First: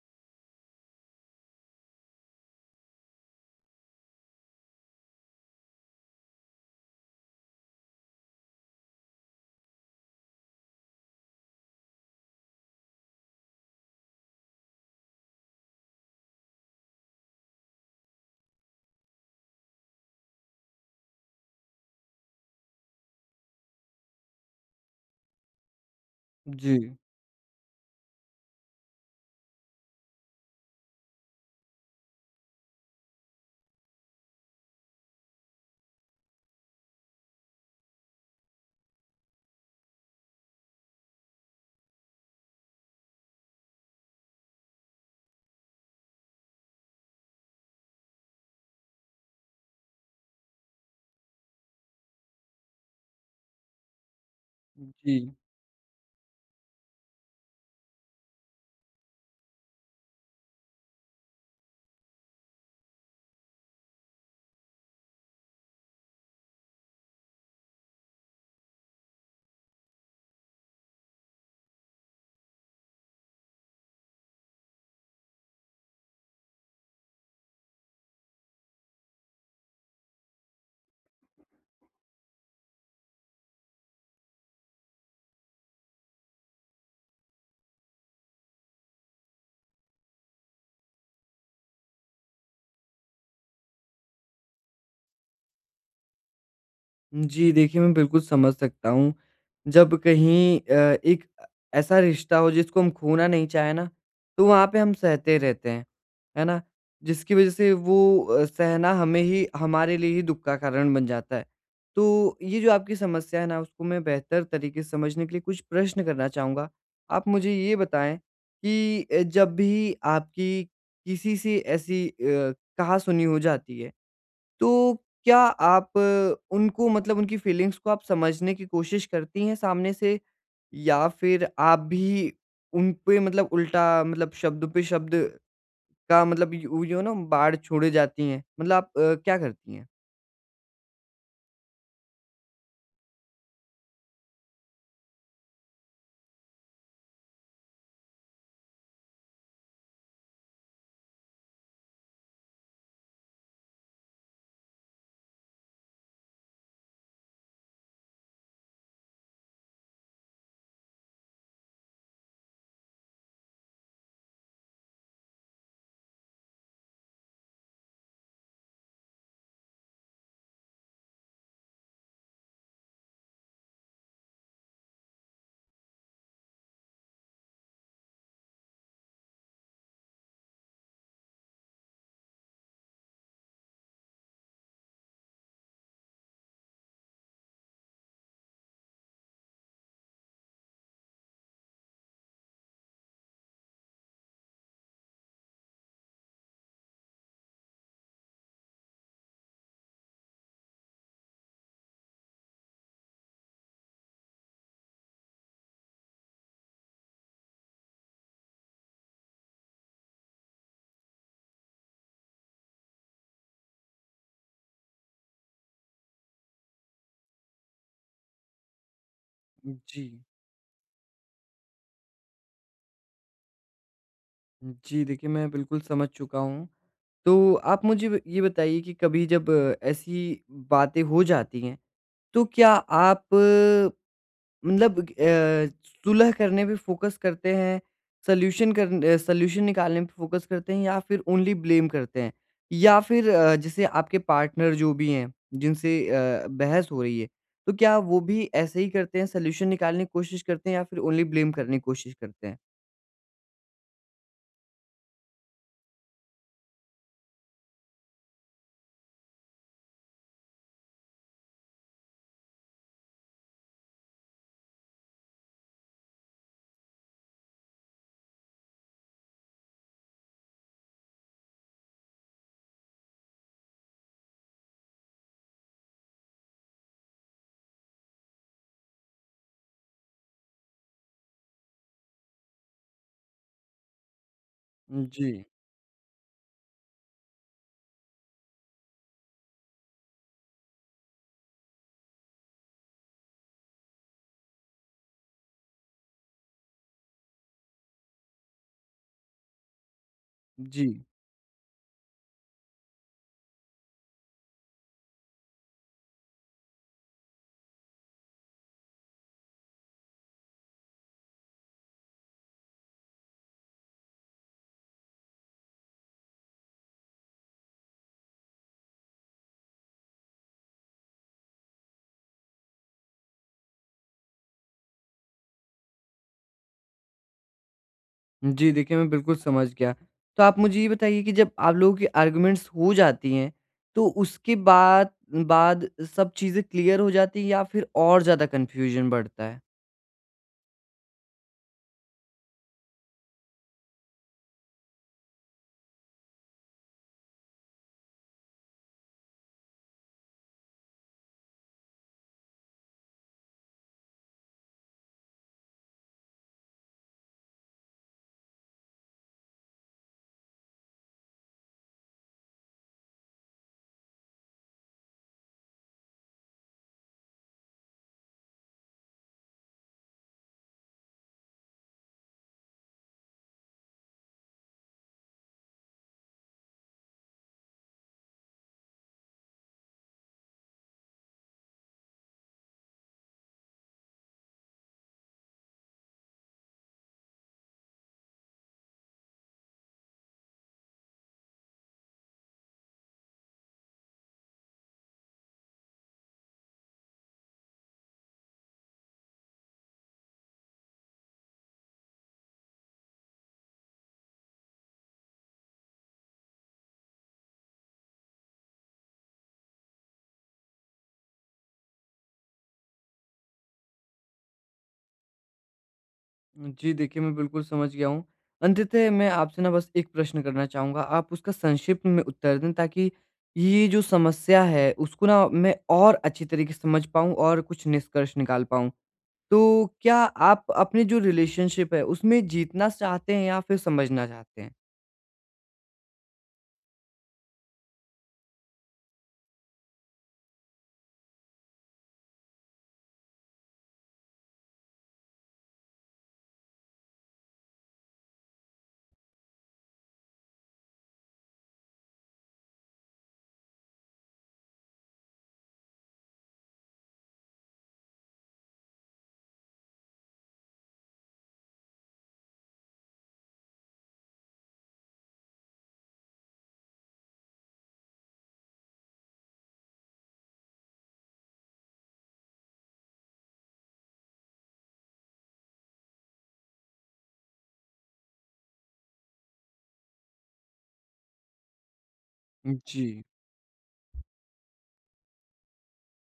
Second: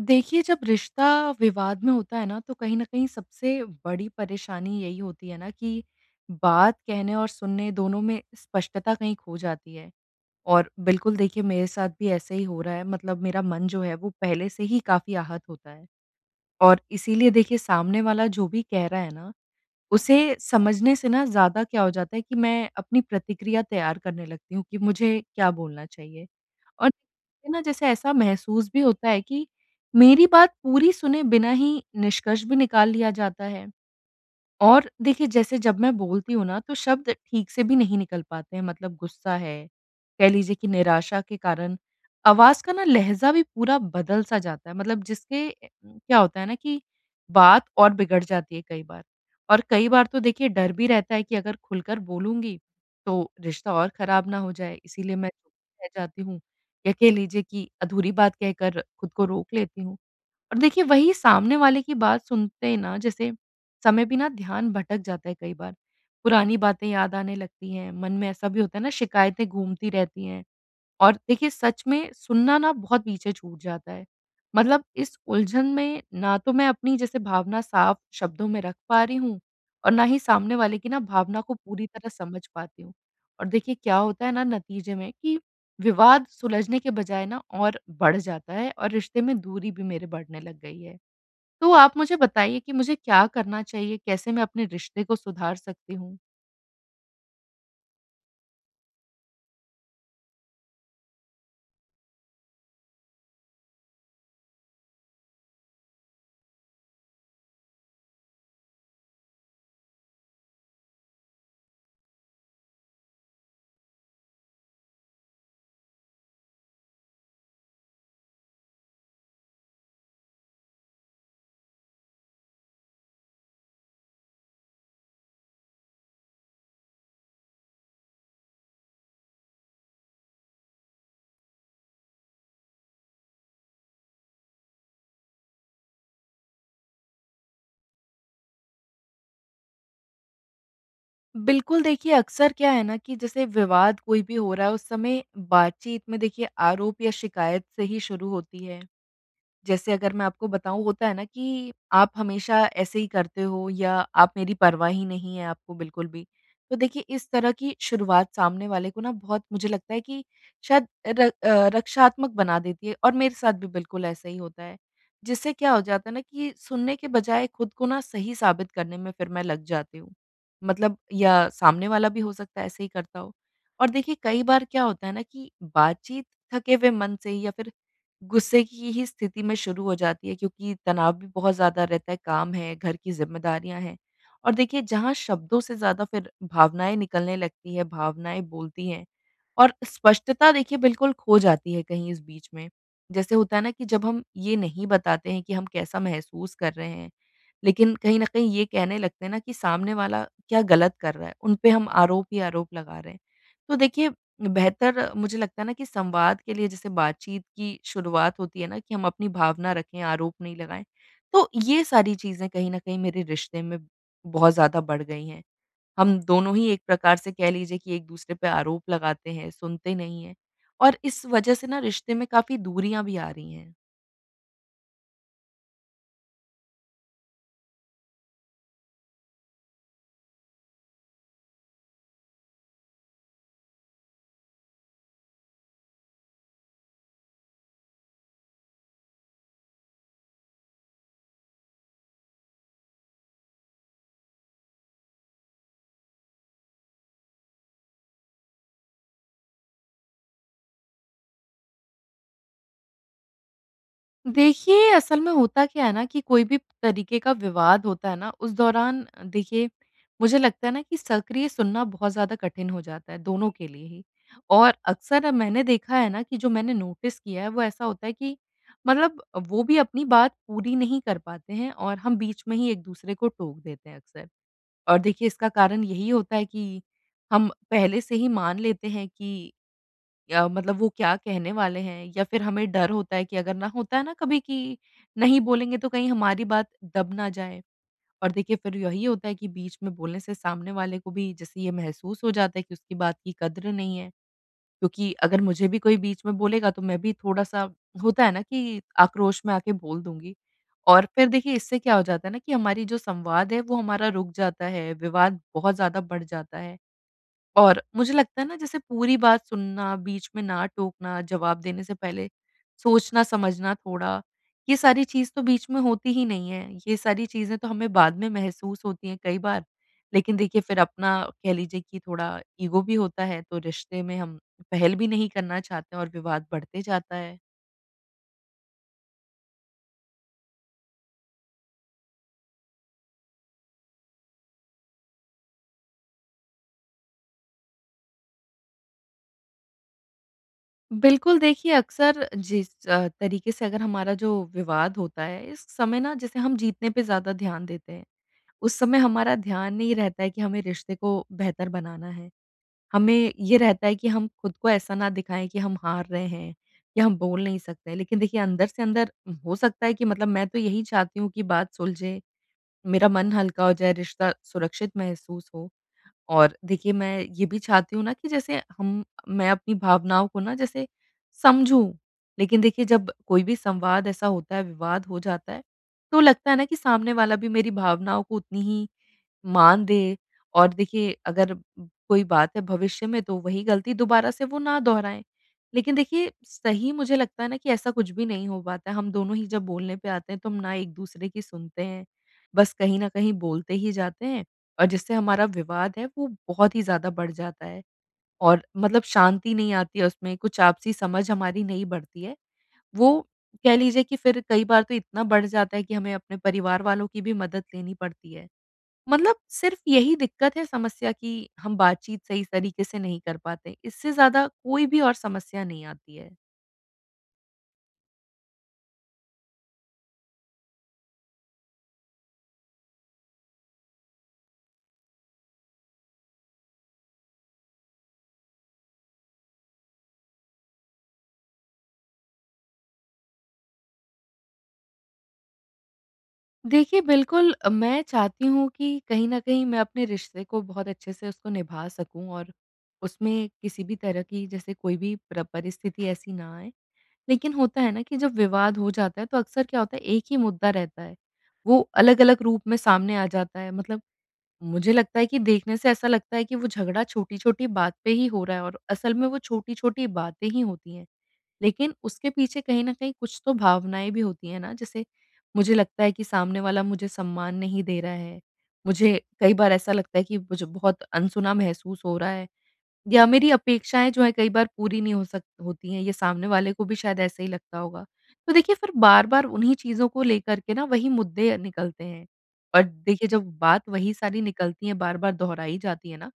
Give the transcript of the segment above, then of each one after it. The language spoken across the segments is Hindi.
देखिए, जब रिश्ता विवाद में होता है ना, तो कहीं न कहीं सबसे बड़ी परेशानी यही होती है ना कि बात कहने और सुनने दोनों में स्पष्टता कहीं खो जाती है। और बिल्कुल देखिए, मेरे साथ भी ऐसे ही हो रहा है, मतलब मेरा मन जो है वो पहले से ही काफ़ी आहत होता है। और इसीलिए देखिए, सामने वाला जो भी कह रहा है ना, उसे समझने से ना ज़्यादा क्या हो जाता है कि मैं अपनी प्रतिक्रिया तैयार करने लगती हूँ कि मुझे क्या बोलना चाहिए। जी, और ना जैसे ऐसा महसूस भी होता है कि मेरी बात पूरी सुने बिना ही निष्कर्ष भी निकाल लिया जाता है। और देखिए, जैसे जब मैं बोलती हूँ ना, तो शब्द ठीक से भी नहीं निकल पाते हैं। मतलब गुस्सा है, कह लीजिए कि निराशा के कारण आवाज़ का ना लहज़ा भी पूरा बदल-सा जाता है। मतलब जिसके क्या होता है ना कि बात और बिगड़ जाती है कई बार। और कई बार तो देखिए, डर भी रहता है कि अगर खुलकर बोलूँगी, तो रिश्ता और ख़राब ना हो जाए। जी। इसीलिए मैं चुप रह जाती हूँ या कह लीजिए कि अधूरी बात कहकर खुद को रोक लेती हूँ। और देखिए, वही सामने वाले की बात सुनते ही ना जैसे समय भी ना ध्यान भटक जाता है कई बार। पुरानी बातें याद आने लगती हैं, मन में ऐसा भी होता है ना, शिकायतें घूमती रहती हैं। और देखिए, सच में सुनना ना बहुत पीछे छूट जाता है। मतलब इस उलझन में ना तो मैं अपनी जैसे भावना साफ शब्दों में रख पा रही हूँ, और ना ही सामने वाले की ना भावना को पूरी तरह समझ पाती हूँ। और देखिए, क्या होता है ना नतीजे में कि विवाद सुलझने के बजाय ना और बढ़ जाता है, और रिश्ते में दूरी भी मेरे बढ़ने लग गई है। तो आप मुझे बताइए कि मुझे क्या करना चाहिए? कैसे मैं अपने रिश्ते को सुधार सकती हूँ? जी, देखिए मैं बिल्कुल समझ सकता हूँ। जब कहीं एक ऐसा रिश्ता हो जिसको हम खोना नहीं चाहें ना, तो वहाँ पे हम सहते रहते हैं, है ना? जिसकी वज़ह से वो सहना हमें ही हमारे लिए ही दुःख का कारण बन जाता है। तो ये जो आपकी समस्या है ना, उसको मैं बेहतर तरीके से समझने के लिए कुछ प्रश्न करना चाहूँगा। आप मुझे ये बताएँ कि जब भी आपकी किसी से ऐसी कहा-सुनी हो जाती है तो क्या आप उनको मतलब उनकी फीलिंग्स को आप समझने की कोशिश करती हैं सामने से? या फिर आप भी उन पे मतलब उल्टा मतलब शब्द पे शब्द का मतलब यू यू नो बाढ़ छोड़े जाती हैं? मतलब आप क्या करती हैं? बिल्कुल, देखिए, अक्सर क्या है ना कि जैसे विवाद कोई भी हो रहा है, उस समय बातचीत में देखिए आरोप या शिकायत से ही शुरू होती है। जैसे अगर मैं आपको बताऊँ, होता है ना कि आप हमेशा ऐसे ही करते हो, या आप मेरी परवाह ही नहीं है आपको बिल्कुल भी। तो देखिए, इस तरह की शुरुआत सामने वाले को ना बहुत, मुझे लगता है कि शायद रक्षात्मक बना देती है, और मेरे साथ भी बिल्कुल ऐसा ही होता है। जिससे क्या हो जाता है ना कि सुनने के बजाय खुद को ना सही साबित करने में फिर मैं लग जाती हूँ। मतलब या सामने वाला भी हो सकता है ऐसे ही करता हो। और देखिए, कई बार क्या होता है ना कि बातचीत थके हुए मन से या फिर गुस्से की ही स्थिति में शुरू हो जाती है, क्योंकि तनाव भी बहुत ज़्यादा रहता है, काम है, घर की ज़िम्मेदारियाँ हैं। और देखिए, जहाँ शब्दों से ज़्यादा फिर भावनाएँ निकलने लगती हैं, भावनाएँ बोलती हैं, और स्पष्टता देखिए बिल्कुल खो जाती है कहीं इस बीच में। जैसे होता है ना कि जब हम ये नहीं बताते हैं कि हम कैसा महसूस कर रहे हैं, लेकिन कहीं न कहीं ये कहने लगते हैं ना कि सामने वाला क्या गलत कर रहा है, उन पे हम आरोप ही आरोप लगा रहे हैं। तो देखिए, बेहतर मुझे लगता है ना कि संवाद के लिए, जैसे बातचीत की शुरुआत होती है ना, कि हम अपनी भावना रखें, आरोप नहीं लगाएँ। तो ये सारी चीज़ें कहीं न कहीं मेरे रिश्ते में बहुत ज़्यादा बढ़ गई हैं। हम दोनों ही एक प्रकार से कह लीजिए कि एक-दूसरे पे आरोप लगाते हैं, सुनते जी। नहीं हैं, और इस वजह से ना रिश्ते में काफ़ी दूरियाँ भी आ रही हैं। जी, देखिए मैं बिल्कुल समझ चुका हूँ। तो आप मुझे ब ये बताइए कि कभी जब ऐसी बातें हो जाती हैं, तो क्या आप मतलब सुलह करने पे फ़ोकस करते हैं, सॉल्यूशन निकालने पे फ़ोकस करते हैं या फिर ओनली ब्लेम करते हैं? या फिर जैसे आपके पार्टनर जो भी हैं, जिनसे बहस हो रही है, तो क्या वो भी ऐसे ही करते हैं, सॉल्यूशन निकालने की कोशिश करते हैं या फिर ओनली ब्लेम करने की कोशिश करते हैं? देखिए, असल में होता क्या है ना कि कोई भी तरीके का विवाद होता है ना, उस दौरान देखिए मुझे लगता है ना कि सक्रिय सुनना बहुत ज़्यादा कठिन हो जाता है, दोनों के लिए ही। और अक्सर अब मैंने देखा है ना, कि जो मैंने नोटिस किया है, वो ऐसा होता है कि मतलब वो भी अपनी बात पूरी नहीं कर पाते हैं, और हम बीच में ही एक-दूसरे को टोक देते हैं अक्सर। और देखिए, इसका कारण यही होता है कि हम पहले से ही मान लेते हैं कि या मतलब वो क्या कहने वाले हैं, या फिर हमें डर होता है कि अगर ना, होता है ना कभी कि जी। नहीं बोलेंगे तो कहीं हमारी बात दब ना जाए। और देखिए, फिर यही होता है कि बीच में बोलने से सामने वाले को भी जैसे ये महसूस हो जाता है कि उसकी बात की कद्र नहीं है। क्योंकि अगर मुझे भी कोई बीच में बोलेगा, तो मैं भी थोड़ा-सा, होता है ना कि आक्रोश में आके बोल दूँगी। जी। और फिर देखिए, इससे क्या हो जाता है ना कि हमारी जो संवाद है वो हमारा रुक जाता है, विवाद बहुत ज़्यादा बढ़ जाता है। और मुझे लगता है ना, जैसे पूरी बात सुनना, बीच में ना टोकना, जवाब देने से पहले सोचना समझना थोड़ा, ये सारी चीज़ तो बीच में होती ही नहीं है। ये सारी चीज़ें तो हमें बाद में महसूस होती हैं कई बार, लेकिन देखिए, फिर अपना कह लीजिए कि थोड़ा ईगो भी होता है, तो रिश्ते में हम पहल भी नहीं करना चाहते हैं, और विवाद बढ़ते जाता है। जी, देखिए मैं बिल्कुल समझ गया। तो आप मुझे ये बताइए कि जब आप लोगों की आर्ग्यूमेंट्स हो जाती हैं, तो उसके बाद बाद सब चीज़ें क्लियर हो जाती हैं या फिर और ज़्यादा कन्फ्यूजन बढ़ता है? बिल्कुल देखिए, अक्सर जिस तरीके से, अगर हमारा जो विवाद होता है, इस समय ना जैसे हम जीतने पे ज़्यादा ध्यान देते हैं। उस समय हमारा ध्यान नहीं रहता है कि हमें रिश्ते को बेहतर बनाना है। हमें ये रहता है कि हम खुद को ऐसा ना दिखाएँ कि हम हार रहे हैं, या हम बोल नहीं सकते। लेकिन देखिए, अंदर से अंदर हो सकता है कि, मतलब मैं तो यही चाहती हूँ कि बात सुलझे, मेरा मन हल्का हो जाए, रिश्ता सुरक्षित महसूस हो। और देखिए, मैं ये भी चाहती हूँ ना कि जैसे हम, मैं अपनी भावनाओं को ना जैसे समझूँ। लेकिन देखिए, जब कोई भी संवाद ऐसा होता है, विवाद हो जाता है, तो लगता है ना कि सामने वाला भी मेरी भावनाओं को उतनी ही मान दे, और देखिए, अगर कोई बात है भविष्य में, तो वही गलती दोबारा से वो ना दोहराएँ। लेकिन देखिए, सही मुझे लगता है ना कि ऐसा कुछ भी नहीं हो पाता है, हम दोनों ही जब बोलने पे आते हैं तो हम ना एक-दूसरे की सुनते हैं, बस कहीं न कहीं बोलते ही जाते हैं, और जिससे हमारा विवाद है वो बहुत ही ज़्यादा बढ़ जाता है, और मतलब शांति नहीं आती है उसमें, कुछ आपसी समझ हमारी नहीं बढ़ती है। वो कह लीजिए कि फिर कई बार तो इतना बढ़ जाता है कि हमें अपने परिवार वालों की भी मदद लेनी पड़ती है। मतलब सिर्फ यही दिक्कत है, समस्या, कि हम बातचीत सही तरीके से नहीं कर पाते। इससे ज़्यादा कोई भी और समस्या नहीं आती है। जी, देखिए मैं बिल्कुल समझ गया हूँ। अंततः मैं आपसे ना बस एक प्रश्न करना चाहूँगा, आप उसका संक्षिप्त में उत्तर दें ताकि ये जो समस्या है उसको ना मैं और अच्छी तरीके से समझ पाऊँ और कुछ निष्कर्ष निकाल पाऊँ। तो क्या आप अपने जो रिलेशनशिप है उसमें जीतना चाहते हैं या फिर समझना चाहते हैं? देखिए, बिल्कुल, मैं चाहती हूँ कि कहीं न कहीं मैं अपने रिश्ते को बहुत अच्छे से उसको निभा सकूँ, और उसमें किसी भी तरह की, जैसे कोई भी प्र परिस्थिति ऐसी ना आए। लेकिन होता है ना कि जब विवाद हो जाता है तो अक्सर क्या होता है, एक ही मुद्दा रहता है। वो अलग-अलग रूप में सामने आ जाता है, मतलब मुझे लगता है कि देखने से ऐसा लगता है कि वो झगड़ा छोटी-छोटी बात पे ही हो रहा है, और असल में वो छोटी-छोटी बातें ही होती हैं। लेकिन उसके पीछे कहीं न कहीं कुछ तो भावनाएँ भी होती हैं ना, जैसे मुझे लगता है कि सामने वाला मुझे सम्मान नहीं दे रहा है। मुझे कई बार ऐसा लगता है कि मुझे बहुत अनसुना महसूस हो रहा है। या मेरी अपेक्षाएँ जो हैं कई बार पूरी नहीं हो सक होती हैं, ये सामने वाले को भी शायद ऐसे ही लगता होगा। तो देखिए, फिर बार-बार उन्हीं चीज़ों को लेकर के ना वही मुद्दे निकलते हैं। और जी। देखिए, जब बात वही सारी निकलती है, बार-बार दोहराई जाती है ना,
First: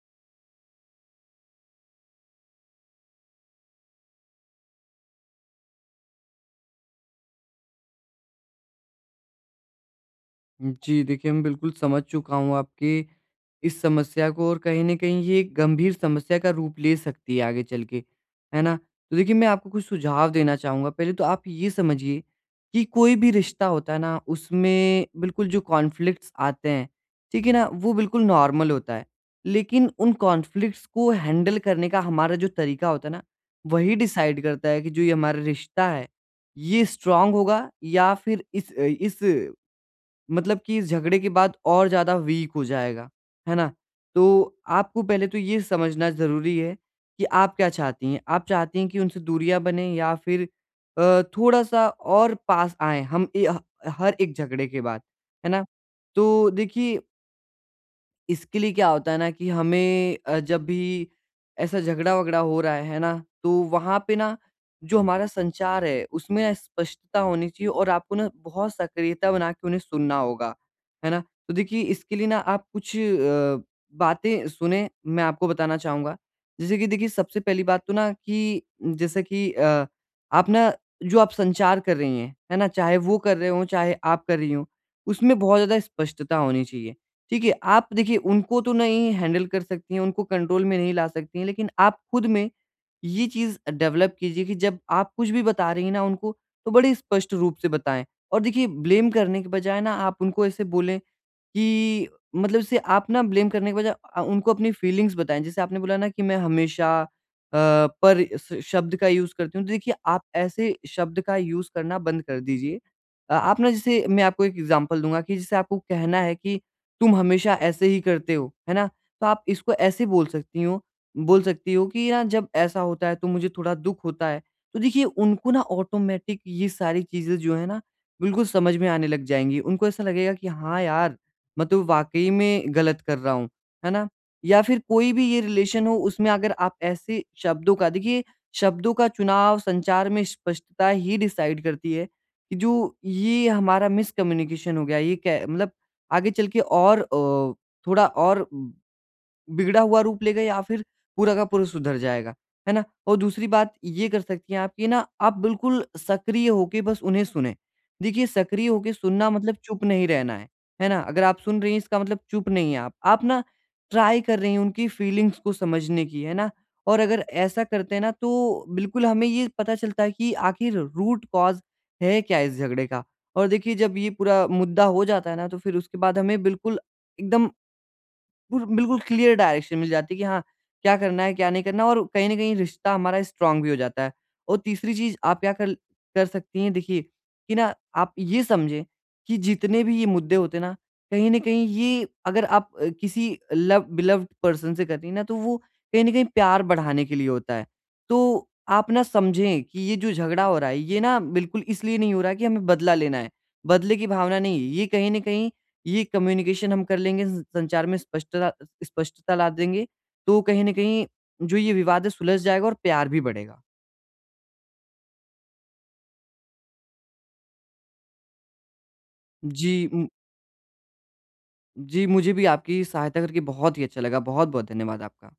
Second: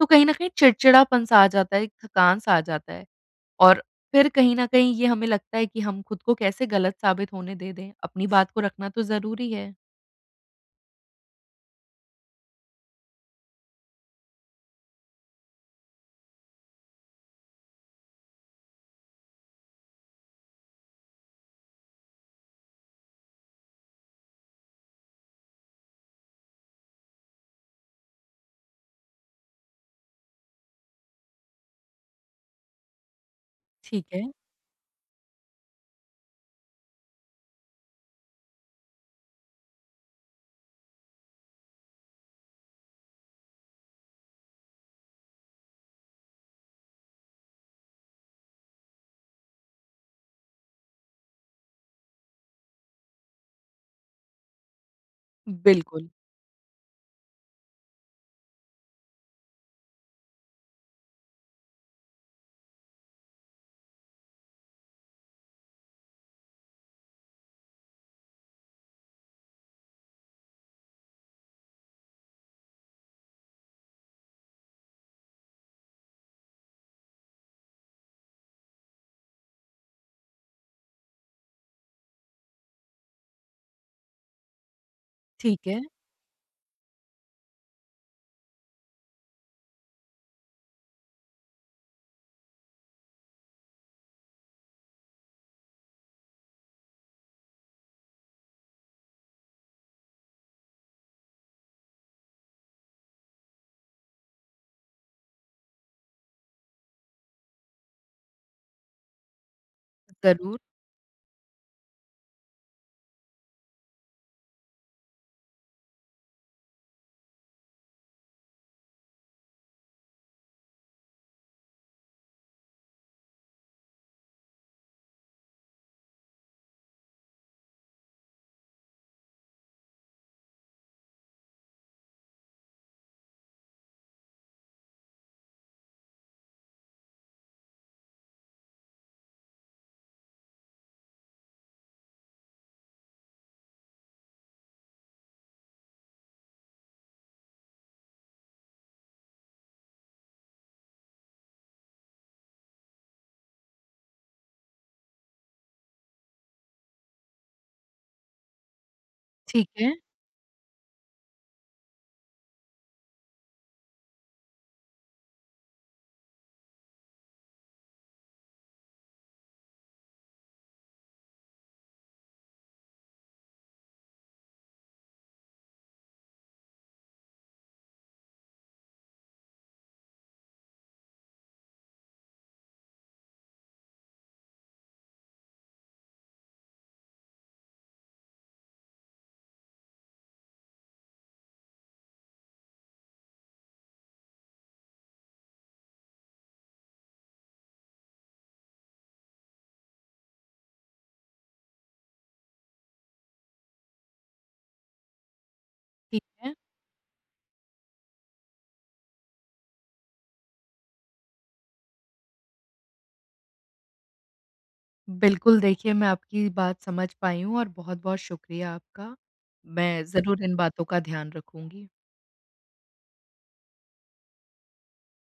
तो कहीं न कहीं चिड़चिड़ापन-सा आ जाता है, थकान-सा आ जाता है। और फिर कहीं न कहीं ये हमें लगता है कि हम खुद को कैसे गलत साबित होने दे दें, अपनी बात को रखना तो ज़रूरी है। जी, देखिए मैं बिल्कुल समझ चुका हूँ आपकी इस समस्या को और कहीं न कहीं ये एक गंभीर समस्या का रूप ले सकती है आगे चल के, है ना? तो देखिए मैं आपको कुछ सुझाव देना चाहूँगा, पहले तो आप ये समझिए कि कोई भी रिश्ता होता है ना उसमें बिल्कुल जो कॉन्फ्लिक्ट्स आते हैं, ठीक है ना? वो बिल्कुल नॉर्मल होता है। लेकिन उन कॉन्फ्लिक्ट्स को हैंडल करने का हमारा जो तरीका होता है ना, वही ठीक है। डिसाइड करता है कि जो ये हमारा रिश्ता है, ये स्ट्रॉन्ग होगा या फिर इस मतलब कि इस झगड़े के बाद और ज़्यादा वीक हो जाएगा, है ना? तो आपको पहले तो ये समझना ज़रूरी है कि आप क्या चाहती हैं। आप चाहती हैं कि उनसे दूरियाँ बनें या फिर थोड़ा-सा और पास आएँ हम ए ह हर एक झगड़े के बाद, है ना? बिल्कुल। तो देखिए इसके लिए क्या होता है ना कि हमें जब भी ऐसा झगड़ा-वगड़ा हो रहा है ना? तो वहाँ पे ना जो हमारा संचार है उसमें ना स्पष्टता होनी चाहिए और आपको ना बहुत सक्रियता बना के उन्हें सुनना होगा, है ना? तो देखिए इसके लिए ना आप कुछ बातें सुनें मैं आपको बताना चाहूँगा। जैसे कि देखिए सबसे पहली बात तो ना कि जैसे कि आप ना जो आप संचार कर रही हैं, है ना? चाहे वो कर रहे हों, चाहे आप कर रही हों, उसमें बहुत ठीक ज़्यादा है। स्पष्टता होनी चाहिए। ठीक है, आप देखिए उनको तो नहीं हैंडल कर सकती हैं, उनको कंट्रोल में नहीं ला सकती हैं, लेकिन आप खुद में ये चीज़ डेवलप कीजिए कि जब आप कुछ भी बता रही हैं ना उनको, तो बड़े स्पष्ट रूप से बताएँ। और देखिए ब्लेम करने के बजाय ना आप उनको ऐसे बोलें कि मतलब जैसे आप ना ब्लेम करने के बजाय उनको अपनी फीलिंग्स बताएँ। जैसे आपने बोला ना कि मैं हमेशा पर स शब्द का यूज़ करती हूँ, तो देखिए आप ज़रूर। ऐसे शब्द का यूज़ करना बंद कर दीजिए। आप ना जैसे मैं आपको एक एग्ज़ाम्पल दूँगा कि जैसे आपको कहना है कि तुम हमेशा ऐसे ही करते हो, है ना? तो आप इसको ऐसे बोल सकती हो कि ना जब ऐसा होता है तो मुझे थोड़ा दुःख होता है। तो देखिए उनको ना ऑटोमेटिक ये सारी चीज़ें जो है ना, बिल्कुल समझ में आने लग जाएँगी। उनको ऐसा लगेगा कि हाँ यार मतलब वाक़ई में गलत कर रहा हूँ, है ना? या फिर कोई भी ये रिलेशन हो उसमें अगर आप ऐसे शब्दों का देखिए शब्दों का चुनाव संचार में स्पष्टता ही डिसाइड करती है कि जो ये हमारा मिसकम्युनिकेशन हो गया ये कै मतलब आगे चल के और थोड़ा और बिगड़ा हुआ रूप लेगा या फिर पूरा का पूरा सुधर जाएगा, है ना? और दूसरी बात ये कर सकती हैं आप कि ना आप बिल्कुल सक्रिय होके बस उन्हें सुनें। देखिए सक्रिय होके सुनना मतलब ठीक चुप है। नहीं रहना है ना? अगर आप सुन रही हैं इसका मतलब चुप नहीं हैं आप। आप ना ट्राई कर रही हैं उनकी फीलिंग्स को समझने की, है ना? और अगर ऐसा करते हैं ना तो बिल्कुल हमें ये पता चलता है कि आखिर रूट कॉज़ है क्या इस झगड़े का? और देखिए जब ये पूरा मुद्दा हो जाता है ना तो फिर उसके बाद हमें बिल्कुल एकदम पुर बिल्कुल क्लियर डायरेक्शन मिल जाती है कि हाँ, क्या करना है, क्या नहीं करना और कहीं न कहीं रिश्ता हमारा स्ट्रॉन्ग भी हो जाता है। और तीसरी चीज़ आप क्या कर कर सकती हैं देखिए, कि ना आप ये समझें कि जितने भी ये मुद्दे होते हैं ना, कहीं न कहीं ये अगर आप किसी लव बिलव्ड पर्सन से कर रही हैं ना, तो वो कहीं न कहीं प्यार बढ़ाने के लिए होता है। तो आप ना समझें कि ये जो झगड़ा हो रहा है, ये ना बिल्कुल इसलिए नहीं हो रहा है कि हमें बदला लेना है, बदले की भावना नहीं है। ये कहीं न कहीं ये ठीक है। कम्युनिकेशन हम कर लेंगे, स संचार में स्पष्टता स्पष्टता ला देंगे, तो कहीं न कहीं जो ये विवाद है सुलझ जाएगा और प्यार भी बढ़ेगा। बिल्कुल, देखिए, मैं आपकी बात समझ पाई हूँ, और बहुत-बहुत शुक्रिया आपका। जी, मैं ज़रूर इन बातों का ध्यान रखूँगी। जी मुझे भी आपकी सहायता करके बहुत ही अच्छा लगा। बहुत-बहुत धन्यवाद आपका।